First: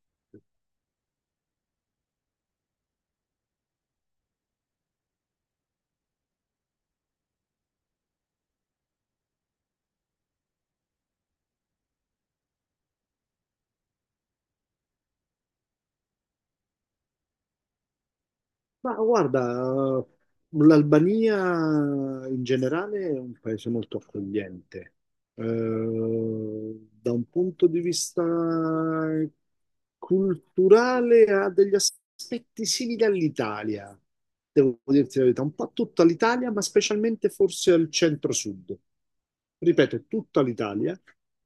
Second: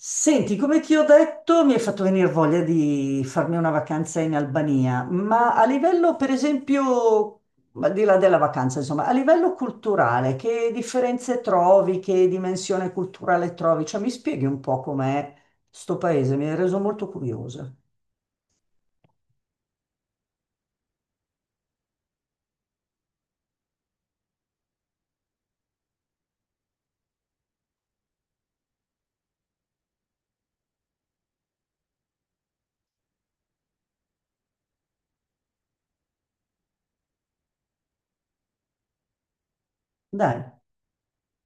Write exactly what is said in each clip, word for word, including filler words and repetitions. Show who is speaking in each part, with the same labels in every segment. Speaker 1: Senti, come ti ho detto, mi hai fatto venire voglia di farmi una vacanza in Albania, ma a livello, per esempio, al di là della vacanza, insomma, a livello culturale, che differenze trovi, che dimensione culturale trovi? Cioè, mi spieghi un po' com'è sto paese, mi hai reso molto curiosa.
Speaker 2: Ma guarda, l'Albania in generale è un paese molto accogliente. Eh, Da un punto di vista culturale ha degli aspetti simili all'Italia, devo dirti la verità, un po' a tutta l'Italia, ma specialmente forse al centro-sud. Ripeto,
Speaker 1: Dai,
Speaker 2: tutta l'Italia,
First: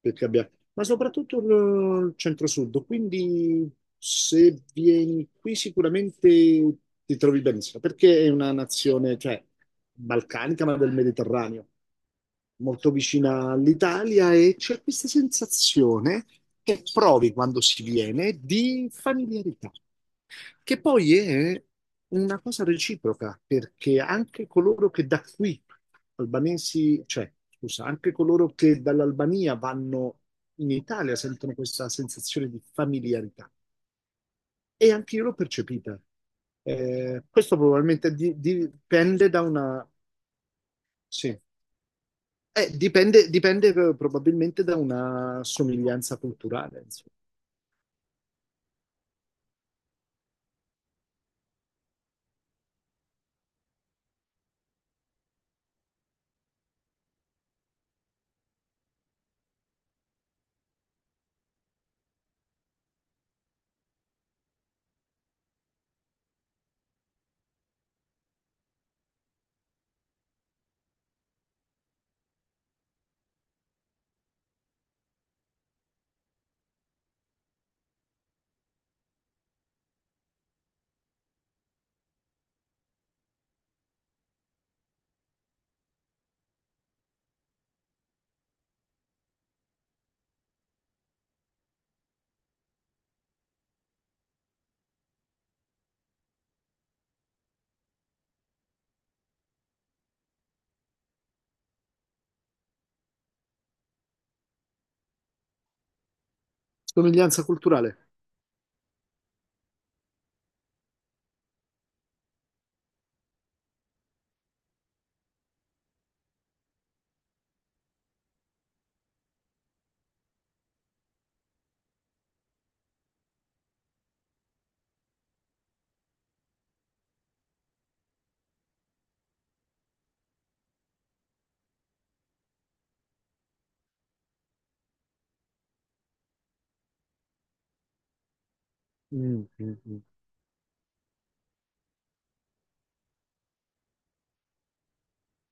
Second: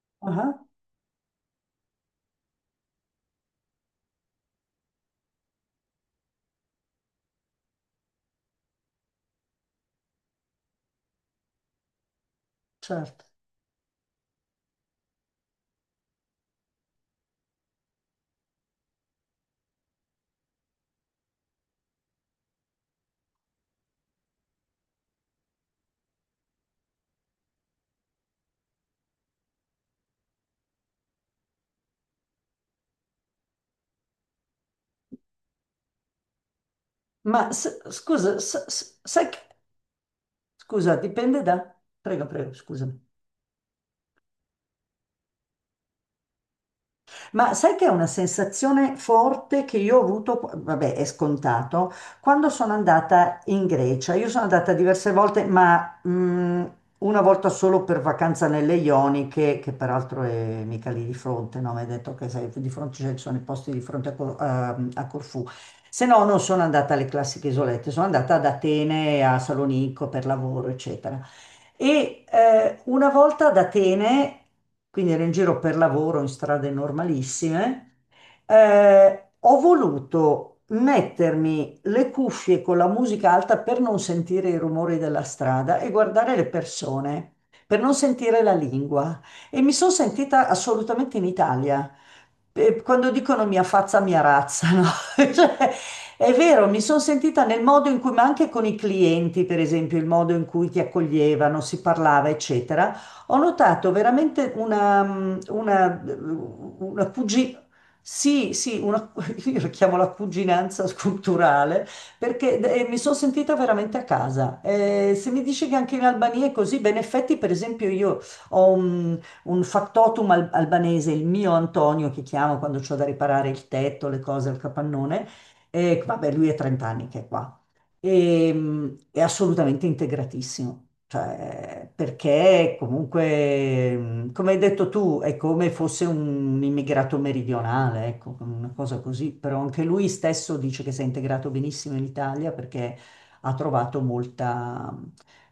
Speaker 2: perché
Speaker 1: ah,
Speaker 2: abbia-
Speaker 1: ah,
Speaker 2: ma soprattutto il il centro-sud, quindi se vieni qui sicuramente ti trovi benissimo, perché è una nazione, cioè, balcanica, ma del Mediterraneo molto
Speaker 1: certo.
Speaker 2: vicina all'Italia, e c'è questa sensazione che provi quando si viene di familiarità, che poi è una cosa reciproca, perché anche coloro che da qui, albanesi, cioè, scusa, anche coloro che dall'Albania vanno in Italia sentono questa sensazione di familiarità, e anche io l'ho percepita. Eh,
Speaker 1: Ma
Speaker 2: questo
Speaker 1: s-
Speaker 2: probabilmente
Speaker 1: scusa,
Speaker 2: di-
Speaker 1: s- s- sai
Speaker 2: dipende
Speaker 1: che...
Speaker 2: da una...
Speaker 1: Scusa,
Speaker 2: Sì.
Speaker 1: dipende da... Prego, prego,
Speaker 2: Eh,
Speaker 1: scusami.
Speaker 2: dipende, dipende pro- probabilmente da una somiglianza culturale, insomma.
Speaker 1: Ma sai che è una sensazione forte che io ho avuto, vabbè, è scontato, quando sono andata in Grecia. Io sono andata diverse volte, ma mh, una volta solo per vacanza nelle Ioniche, che peraltro è mica lì di fronte, no? Mi hai detto che sei di fronte, cioè, ci sono i posti di fronte a, Co- a- a Corfù. Se no, non sono andata alle classiche isolette, sono andata ad Atene, a Salonicco per lavoro, eccetera. E eh, una volta ad Atene, quindi ero in giro per lavoro in strade normalissime, eh, ho voluto mettermi le cuffie con la musica alta per non sentire i rumori della strada e guardare le persone, per non sentire la lingua. E mi sono sentita assolutamente in Italia. Eh, Quando dicono mia fazza, mia razza, no? Cioè, è vero, mi sono sentita nel modo in cui, ma anche con i clienti, per esempio, il modo in cui ti accoglievano, si parlava, eccetera, ho notato veramente una, mm, una, mm, una
Speaker 2: Somiglianza
Speaker 1: cugi-
Speaker 2: culturale.
Speaker 1: Sì, sì, una, io la chiamo la cuginanza culturale perché eh, mi sono sentita veramente a casa. Eh, se mi dici che anche in Albania è così, beh, in effetti, per esempio, io ho un, un factotum al- albanese, il mio Antonio che chiamo quando ho da riparare il tetto, le cose, il capannone. E, vabbè, lui è trenta anni che è qua. E, mh, è assolutamente integratissimo, cioè, perché comunque, mh, come hai detto tu, è come fosse un immigrato meridionale, ecco, una cosa così,
Speaker 2: Mm,
Speaker 1: però
Speaker 2: mm,
Speaker 1: anche
Speaker 2: mm.
Speaker 1: lui stesso dice che si è integrato benissimo in Italia perché ha trovato molta,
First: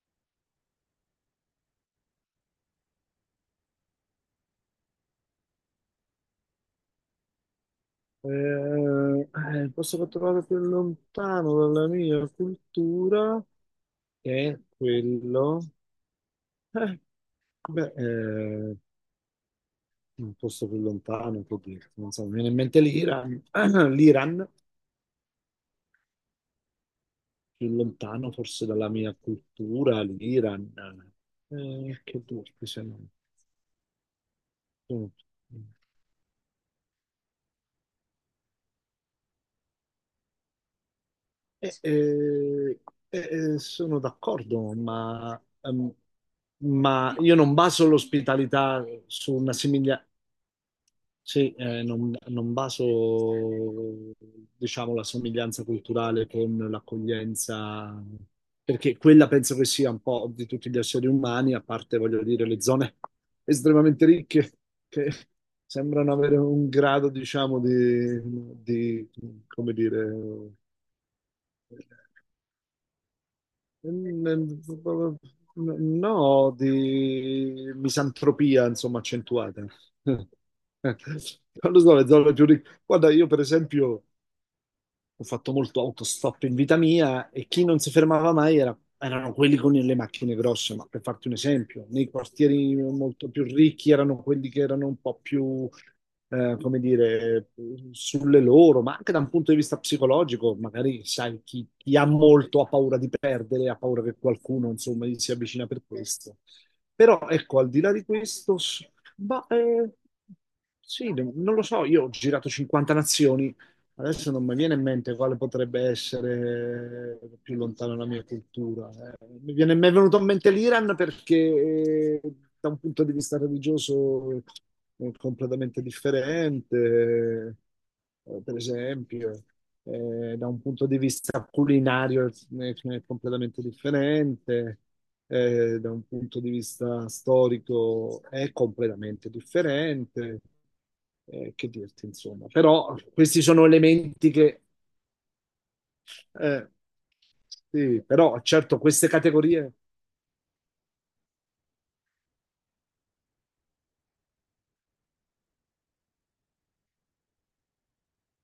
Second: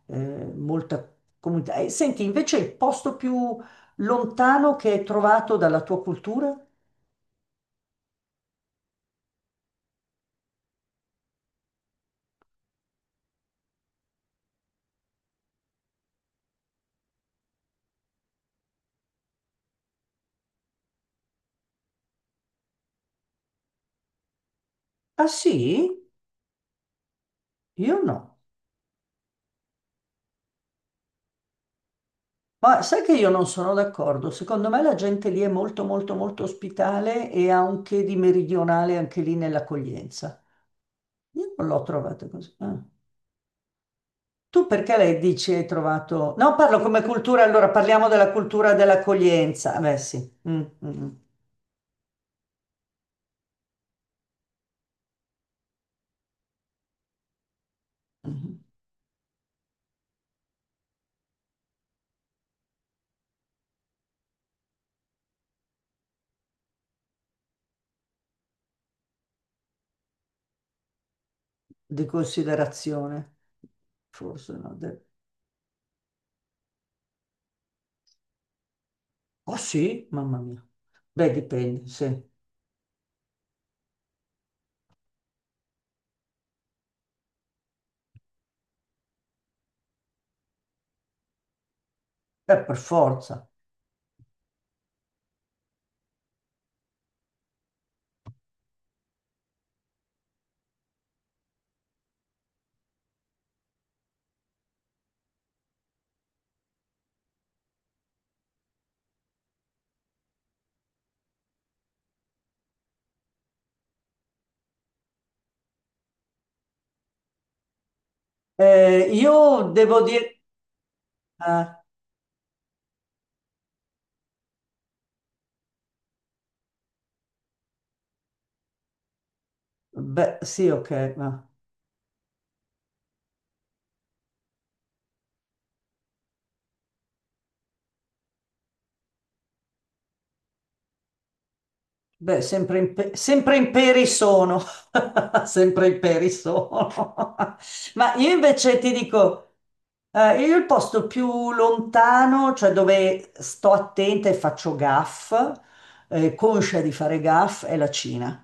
Speaker 1: eh, molta comunità. E senti, invece il posto più lontano che hai trovato dalla tua cultura?
Speaker 2: Eh, eh, posso trovare più lontano dalla mia cultura che è quello. Eh, beh, eh, un posto più lontano, può dire. Non so, mi viene in mente l'Iran. L'Iran,
Speaker 1: Ah sì?
Speaker 2: più
Speaker 1: Io no.
Speaker 2: lontano forse dalla mia cultura, l'Iran. Eh, che duro, che
Speaker 1: Ma
Speaker 2: se
Speaker 1: sai
Speaker 2: no.
Speaker 1: che io non sono d'accordo, secondo me la gente lì è
Speaker 2: Mm.
Speaker 1: molto molto molto ospitale e ha un che di meridionale anche lì nell'accoglienza. Io non
Speaker 2: Eh,
Speaker 1: l'ho trovata così.
Speaker 2: eh,
Speaker 1: Ah.
Speaker 2: eh, sono
Speaker 1: Tu
Speaker 2: d'accordo,
Speaker 1: perché lei
Speaker 2: ma,
Speaker 1: dici hai
Speaker 2: ehm,
Speaker 1: trovato... No, parlo come
Speaker 2: ma io
Speaker 1: cultura,
Speaker 2: non
Speaker 1: allora
Speaker 2: baso
Speaker 1: parliamo della cultura
Speaker 2: l'ospitalità su una
Speaker 1: dell'accoglienza. Eh, Beh,
Speaker 2: simiglia-
Speaker 1: sì. Mm, mm, mm.
Speaker 2: sì, eh, non, non baso, diciamo, la somiglianza culturale con l'accoglienza,
Speaker 1: Mm.
Speaker 2: perché quella penso che sia un po' di tutti gli esseri umani, a parte, voglio dire, le zone estremamente ricche che sembrano avere un grado, diciamo, di, di, come dire.
Speaker 1: Di considerazione,
Speaker 2: Mm.
Speaker 1: forse no. de-
Speaker 2: No, di misantropia, insomma,
Speaker 1: Oh
Speaker 2: accentuata.
Speaker 1: sì, mamma mia. Beh,
Speaker 2: Non lo
Speaker 1: dipende,
Speaker 2: so,
Speaker 1: sì,
Speaker 2: le
Speaker 1: Eh,
Speaker 2: zoologie. Guarda, io per esempio ho fatto molto autostop in vita mia, e chi non si fermava mai era- erano quelli con le macchine grosse, ma per farti un esempio, nei quartieri
Speaker 1: Per
Speaker 2: molto più
Speaker 1: forza.
Speaker 2: ricchi erano quelli che erano un po' più, eh, come dire, sulle loro, ma anche da un punto di vista psicologico, magari sai, chi, chi ha molto ha paura di perdere, ha paura che qualcuno, insomma, gli si avvicina per questo. Però ecco, al di là di questo, s- ma, eh, sì, non lo so, io ho girato cinquanta nazioni. Adesso non mi viene in mente quale potrebbe essere più lontano la mia cultura.
Speaker 1: Eh,
Speaker 2: eh. Mi
Speaker 1: io
Speaker 2: viene- mi è
Speaker 1: devo
Speaker 2: venuto in
Speaker 1: dire...
Speaker 2: mente l'Iran
Speaker 1: ah,
Speaker 2: perché eh, da un punto di vista religioso è completamente differente, eh, per esempio. Eh,
Speaker 1: beh,
Speaker 2: da un
Speaker 1: sì,
Speaker 2: punto di
Speaker 1: ok.
Speaker 2: vista culinario è, è completamente differente, eh, da un punto di vista storico è completamente differente. Eh, che dirti,
Speaker 1: Beh,
Speaker 2: insomma.
Speaker 1: sempre in,
Speaker 2: Però
Speaker 1: pe-
Speaker 2: questi
Speaker 1: sempre
Speaker 2: sono
Speaker 1: in peri
Speaker 2: elementi che...
Speaker 1: sono, sempre in peri
Speaker 2: eh,
Speaker 1: sono.
Speaker 2: sì,
Speaker 1: Ma io
Speaker 2: però
Speaker 1: invece
Speaker 2: certo
Speaker 1: ti
Speaker 2: queste
Speaker 1: dico,
Speaker 2: categorie...
Speaker 1: eh, io il posto più lontano, cioè dove sto attenta e faccio gaff, eh, conscia di fare gaff, è la Cina.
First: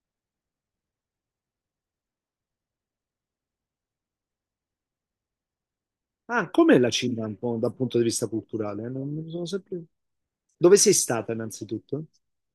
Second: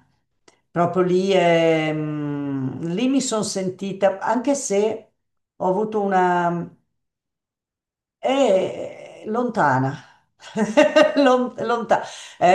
Speaker 1: Proprio lì, è, mm, lì mi sono sentita, anche se ho avuto
Speaker 2: Ah,
Speaker 1: una,
Speaker 2: com'è la Cina un po' dal punto di vista culturale? Non
Speaker 1: è
Speaker 2: non sono sempre...
Speaker 1: lontana,
Speaker 2: Dove sei stata
Speaker 1: lontana.
Speaker 2: innanzitutto?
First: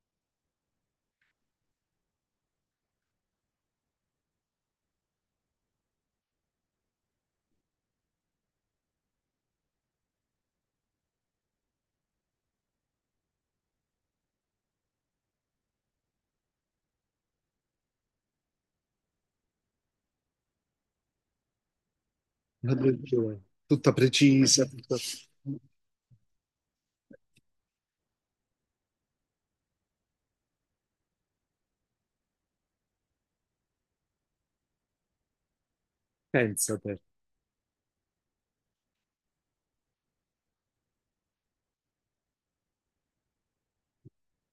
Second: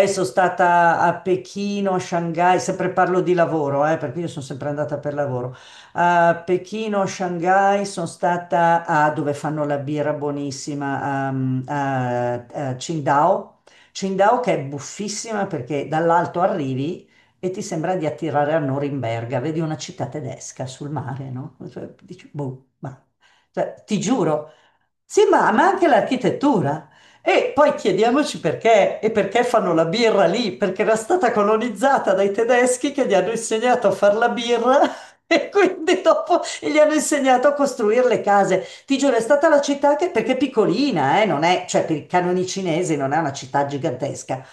Speaker 1: Sono stata a Pechino, a Shanghai, sempre parlo di lavoro, eh, perché io sono sempre andata per lavoro. A Pechino, a Shanghai, sono stata a dove fanno la birra buonissima, um, a, a Qingdao. Qingdao che è buffissima perché dall'alto arrivi e ti sembra di attirare a Norimberga, vedi una città tedesca sul mare, no? Cioè, dici, boh,
Speaker 2: La
Speaker 1: ma...
Speaker 2: religione.
Speaker 1: Cioè,
Speaker 2: Tutta
Speaker 1: ti giuro,
Speaker 2: precisa, tutta...
Speaker 1: sì, ma, ma anche l'architettura. E poi chiediamoci perché e perché fanno la birra lì, perché era stata colonizzata dai tedeschi che gli hanno insegnato a fare la birra e quindi dopo gli
Speaker 2: Pensa
Speaker 1: hanno
Speaker 2: te.
Speaker 1: insegnato a costruire le case. Ti giuro, è stata la città che, perché è piccolina, eh, non è, cioè per i canoni cinesi non è una città gigantesca,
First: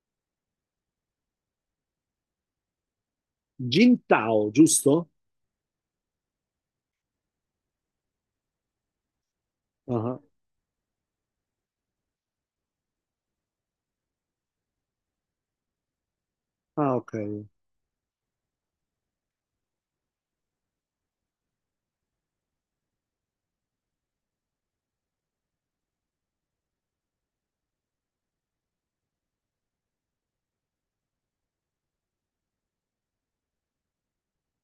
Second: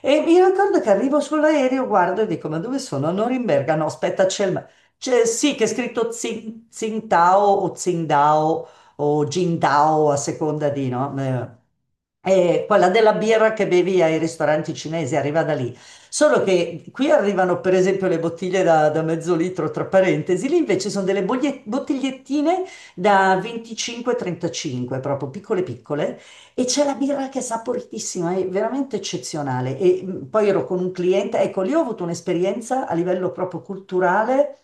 Speaker 1: e mi ricordo che arrivo sull'aereo, guardo e dico: ma dove sono? A Norimberga? No, aspetta, c'è
Speaker 2: Jintao,
Speaker 1: il. Ma-
Speaker 2: giusto?
Speaker 1: c'è- sì, che è scritto Tsing- Tsingtao o Tsingdao o Jingdao a
Speaker 2: Ah,
Speaker 1: seconda di, no? Eh, e quella della birra che bevi ai ristoranti cinesi arriva da lì. Solo che
Speaker 2: ah,
Speaker 1: qui
Speaker 2: ok.
Speaker 1: arrivano, per esempio, le bottiglie da, da mezzo litro, tra parentesi, lì invece sono delle boglie- bottigliettine da venticinque trentacinque, proprio piccole piccole, e c'è la birra che è saporitissima, è veramente eccezionale. E mh, poi ero con un cliente, ecco, lì ho avuto un'esperienza a livello proprio culturale.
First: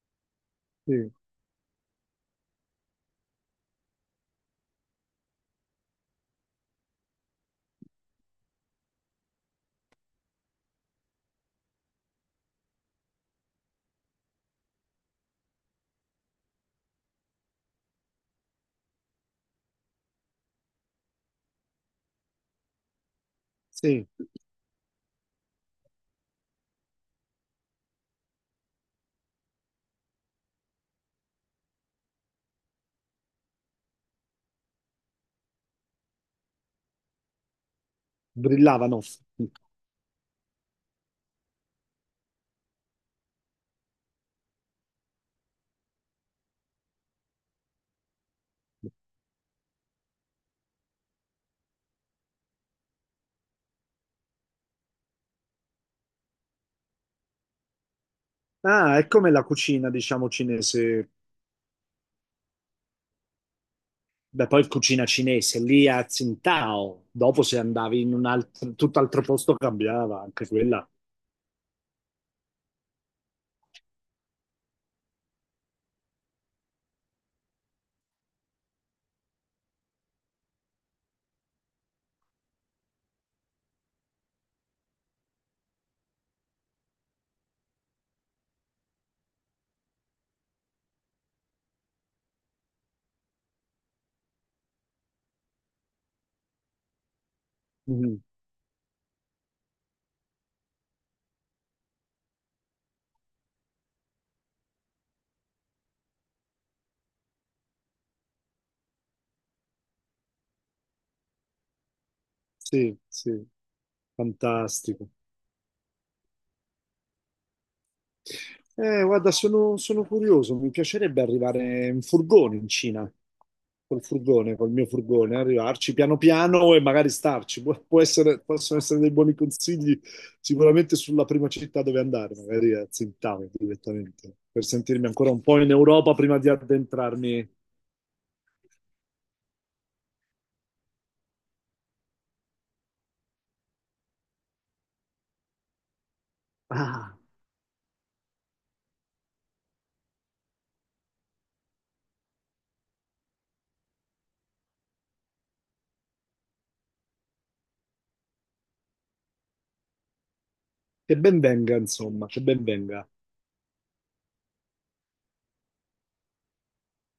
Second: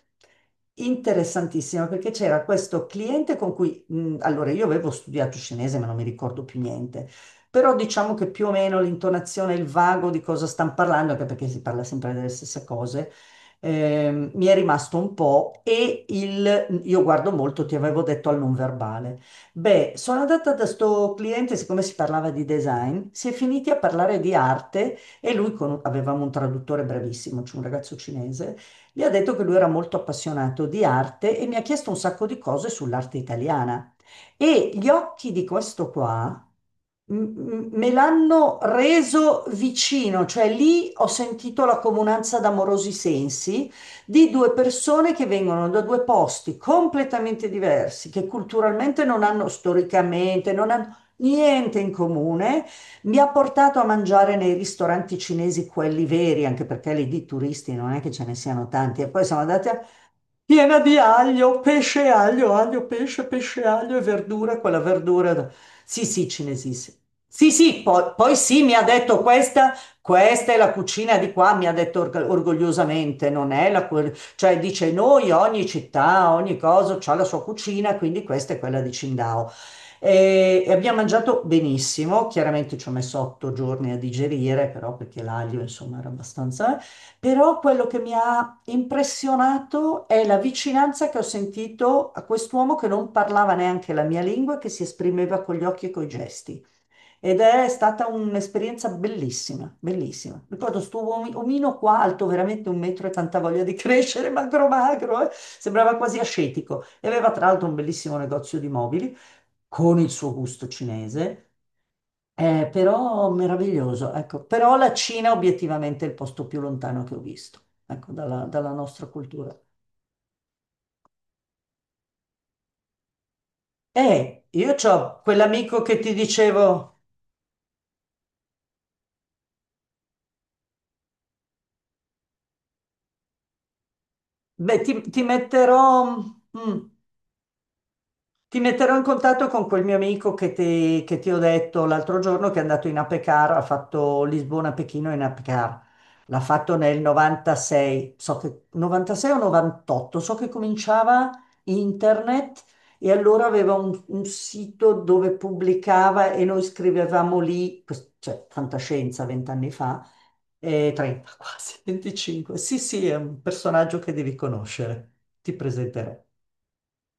Speaker 2: Sì,
Speaker 1: Interessantissima perché c'era questo cliente con cui, mh, allora io avevo studiato cinese ma non mi ricordo più niente, però diciamo che più o meno l'intonazione, il vago di cosa stanno parlando, anche perché si parla sempre delle stesse cose, ehm, mi è rimasto un po' e il, io guardo molto, ti avevo detto, al non verbale. Beh, sono andata da sto cliente, siccome si parlava di design, si è finiti a
Speaker 2: sì.
Speaker 1: parlare di arte e lui, con, avevamo un traduttore bravissimo, c'è un ragazzo cinese, gli ha detto che lui era molto appassionato di arte e mi ha chiesto un sacco di cose sull'arte italiana. E gli occhi di questo qua m- me l'hanno
Speaker 2: Brillavano.
Speaker 1: reso vicino, cioè lì ho sentito la comunanza d'amorosi sensi di due persone che vengono da due posti completamente diversi, che culturalmente non hanno, storicamente, non hanno niente in comune. Mi ha portato a mangiare nei ristoranti cinesi, quelli veri, anche perché lì di turisti non è che ce ne siano
Speaker 2: Ah,
Speaker 1: tanti, e
Speaker 2: è
Speaker 1: poi
Speaker 2: come
Speaker 1: siamo
Speaker 2: la
Speaker 1: andati a...
Speaker 2: cucina, diciamo,
Speaker 1: Piena di
Speaker 2: cinese.
Speaker 1: aglio, pesce e aglio, aglio, pesce, pesce, e aglio e
Speaker 2: Beh,
Speaker 1: verdura,
Speaker 2: poi
Speaker 1: quella
Speaker 2: cucina
Speaker 1: verdura. da-
Speaker 2: cinese, lì a
Speaker 1: Sì, sì, cinesi.
Speaker 2: Tsingtao, dopo
Speaker 1: Sì,
Speaker 2: se
Speaker 1: sì,
Speaker 2: andavi
Speaker 1: poi,
Speaker 2: in un
Speaker 1: poi sì, mi
Speaker 2: alt-
Speaker 1: ha
Speaker 2: tutt'altro
Speaker 1: detto
Speaker 2: posto
Speaker 1: questa,
Speaker 2: cambiava anche
Speaker 1: questa è la
Speaker 2: quella.
Speaker 1: cucina di qua, mi ha detto org- orgogliosamente, non è la... que- cioè dice noi, ogni città, ogni cosa ha la sua cucina, quindi questa è quella di Qingdao. E, e abbiamo mangiato benissimo, chiaramente ci ho messo otto giorni a digerire, però perché l'aglio, insomma, era abbastanza... eh. Però quello che mi ha impressionato è la vicinanza che ho sentito a quest'uomo che non parlava neanche la mia lingua, e che si esprimeva con gli occhi e coi gesti. Ed è stata
Speaker 2: Mhm.
Speaker 1: un'esperienza bellissima, bellissima. Ricordo sto uomi- omino qua, alto veramente un metro e tanta voglia di crescere, magro magro, eh, sembrava quasi ascetico. E aveva tra l'altro un bellissimo negozio di mobili con il suo gusto cinese, eh,
Speaker 2: Sì,
Speaker 1: però
Speaker 2: sì,
Speaker 1: meraviglioso, ecco. Però la
Speaker 2: fantastico.
Speaker 1: Cina obiettivamente è il posto più lontano che ho visto, ecco, dalla, dalla
Speaker 2: Eh,
Speaker 1: nostra
Speaker 2: guarda,
Speaker 1: cultura.
Speaker 2: sono, sono curioso, mi piacerebbe arrivare in furgone in Cina, col
Speaker 1: E
Speaker 2: furgone, col
Speaker 1: io
Speaker 2: mio
Speaker 1: ho
Speaker 2: furgone,
Speaker 1: quell'amico
Speaker 2: arrivarci
Speaker 1: che ti
Speaker 2: piano piano e
Speaker 1: dicevo,
Speaker 2: magari starci. Può, può essere- possono essere dei buoni consigli sicuramente sulla prima città dove andare, magari a Tsingtao direttamente, per
Speaker 1: beh, ti,
Speaker 2: sentirmi
Speaker 1: ti
Speaker 2: ancora un po' in
Speaker 1: metterò,
Speaker 2: Europa prima di
Speaker 1: mm,
Speaker 2: addentrarmi.
Speaker 1: ti metterò in contatto con quel mio amico che ti, che ti ho detto l'altro giorno che è andato in Apecar, ha fatto Lisbona-Pechino in Apecar. L'ha fatto nel
Speaker 2: Ah,
Speaker 1: novantasei, so che novantasei o novantotto, so che cominciava internet e allora aveva un, un sito dove pubblicava e noi scrivevamo lì, quest- cioè fantascienza vent'anni fa, eh,
Speaker 2: che
Speaker 1: trenta
Speaker 2: ben venga,
Speaker 1: quasi,
Speaker 2: insomma, che
Speaker 1: venticinque.
Speaker 2: ben
Speaker 1: Sì,
Speaker 2: venga.
Speaker 1: sì, è un personaggio che devi conoscere. Ti presenterò.